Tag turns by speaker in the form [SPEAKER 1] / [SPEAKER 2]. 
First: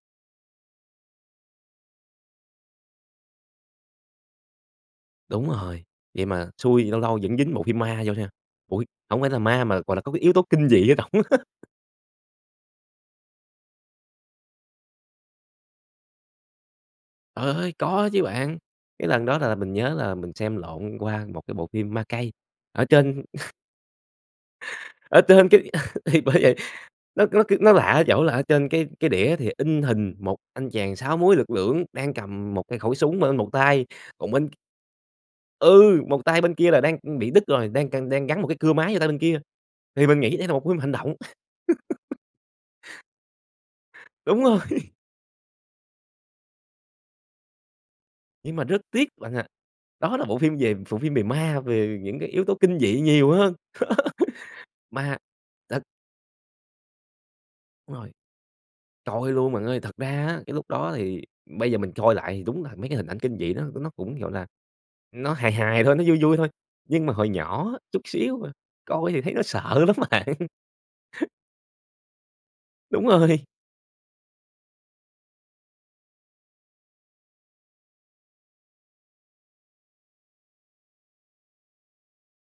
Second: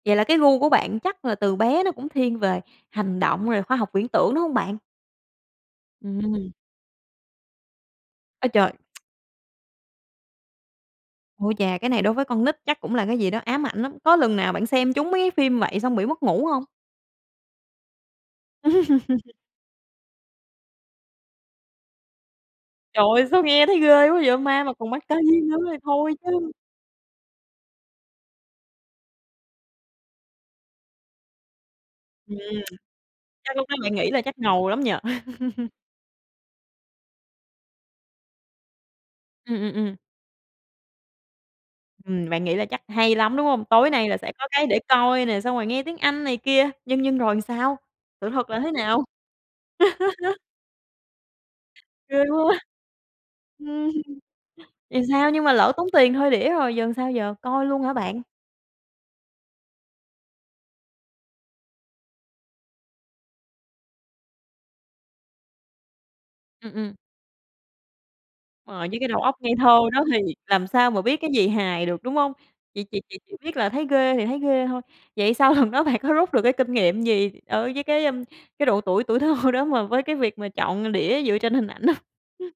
[SPEAKER 1] Vậy là cái gu của bạn chắc là từ bé nó cũng thiên về hành động rồi khoa học viễn tưởng, đúng hông bạn?
[SPEAKER 2] Đúng rồi. Vậy mà
[SPEAKER 1] Ừm.
[SPEAKER 2] xui, lâu lâu vẫn dính bộ phim ma vô nha,
[SPEAKER 1] Ơi, trời!
[SPEAKER 2] ui, hổng phải là ma mà, gọi là, có cái yếu tố kinh dị ở trỏng á.
[SPEAKER 1] Ôi chà, cái này đối với con nít chắc cũng là cái gì đó ám ảnh lắm. Có lần nào bạn xem trúng mấy cái phim vậy xong bị mất ngủ hông?
[SPEAKER 2] Trời ơi! Có chứ bạn! Cái lần đó là là mình nhớ là mình xem lộn qua một cái bộ phim Ma Cây ở
[SPEAKER 1] Trời
[SPEAKER 2] trên
[SPEAKER 1] ơi, sao nghe thấy ghê quá vậy? Ma mà còn ma cây
[SPEAKER 2] ở trên
[SPEAKER 1] nữa
[SPEAKER 2] cái
[SPEAKER 1] thì thôi
[SPEAKER 2] thì bởi
[SPEAKER 1] chứ!
[SPEAKER 2] vậy. Nó nó c nó lạ ở chỗ là ở trên cái cái đĩa thì in hình 1 anh chàng 6 múi lực lưỡng đang
[SPEAKER 1] Ừm.
[SPEAKER 2] cầm một cái khẩu súng bên một
[SPEAKER 1] Chắc lúc đó
[SPEAKER 2] tay,
[SPEAKER 1] bạn nghĩ là
[SPEAKER 2] còn
[SPEAKER 1] chắc
[SPEAKER 2] bên c
[SPEAKER 1] ngầu lắm nhỉ?
[SPEAKER 2] Ừ! Một tay bên kia là đang, ừm, bị đứt rồi, đang c đang gắn một cái cưa máy vô tay bên kia,
[SPEAKER 1] Ừm, ừm, ừm.
[SPEAKER 2] thì mình nghĩ đây là một phim hành động.
[SPEAKER 1] Ừm, bạn nghĩ là chắc hay lắm, đúng hông? Tối nay là sẽ
[SPEAKER 2] Đúng
[SPEAKER 1] có cái để
[SPEAKER 2] rồi!
[SPEAKER 1] coi nè, xong rồi nghe tiếng Anh này kia, nhưng nhưng rồi sao? Sự thật
[SPEAKER 2] Nhưng
[SPEAKER 1] là
[SPEAKER 2] mà
[SPEAKER 1] thế
[SPEAKER 2] rất
[SPEAKER 1] nào?
[SPEAKER 2] tiếc bạn ạ, đó là bộ phim về bộ phim về ma, về
[SPEAKER 1] Ghê
[SPEAKER 2] những cái yếu tố
[SPEAKER 1] quá!
[SPEAKER 2] kinh dị nhiều hơn.
[SPEAKER 1] Ừm. Thì
[SPEAKER 2] Ma,
[SPEAKER 1] sao? Nhưng mà lỡ
[SPEAKER 2] tức
[SPEAKER 1] tốn tiền thuê đĩa rồi, giờ sao giờ, coi luôn hả
[SPEAKER 2] Đúng rồi.
[SPEAKER 1] bạn?
[SPEAKER 2] Coi luôn bạn ơi! Thật ra á, cái lúc đó thì bây giờ mình coi lại thì đúng là mấy cái hình ảnh kinh dị đó nó cũng, gọi là, nó hài hài thôi, nó vui vui thôi.
[SPEAKER 1] Ừm, ừm.
[SPEAKER 2] Nhưng mà hồi nhỏ á, chút xíu mà,
[SPEAKER 1] Rồi, với cái
[SPEAKER 2] coi
[SPEAKER 1] đầu
[SPEAKER 2] thì thấy
[SPEAKER 1] óc
[SPEAKER 2] nó
[SPEAKER 1] ngây thơ
[SPEAKER 2] sợ lắm
[SPEAKER 1] đó thì
[SPEAKER 2] bạn!
[SPEAKER 1] làm sao mà biết cái gì hài được, đúng hông? Chỉ chỉ
[SPEAKER 2] Đúng
[SPEAKER 1] chỉ chỉ
[SPEAKER 2] rồi.
[SPEAKER 1] biết là thấy ghê thì thấy ghê thôi. Vậy sau lần đó bạn có rút được cái kinh nghiệm gì ở với cái cái độ tuổi tuổi thơ đó mà với cái việc mà chọn đĩa dựa trên hình ảnh hông?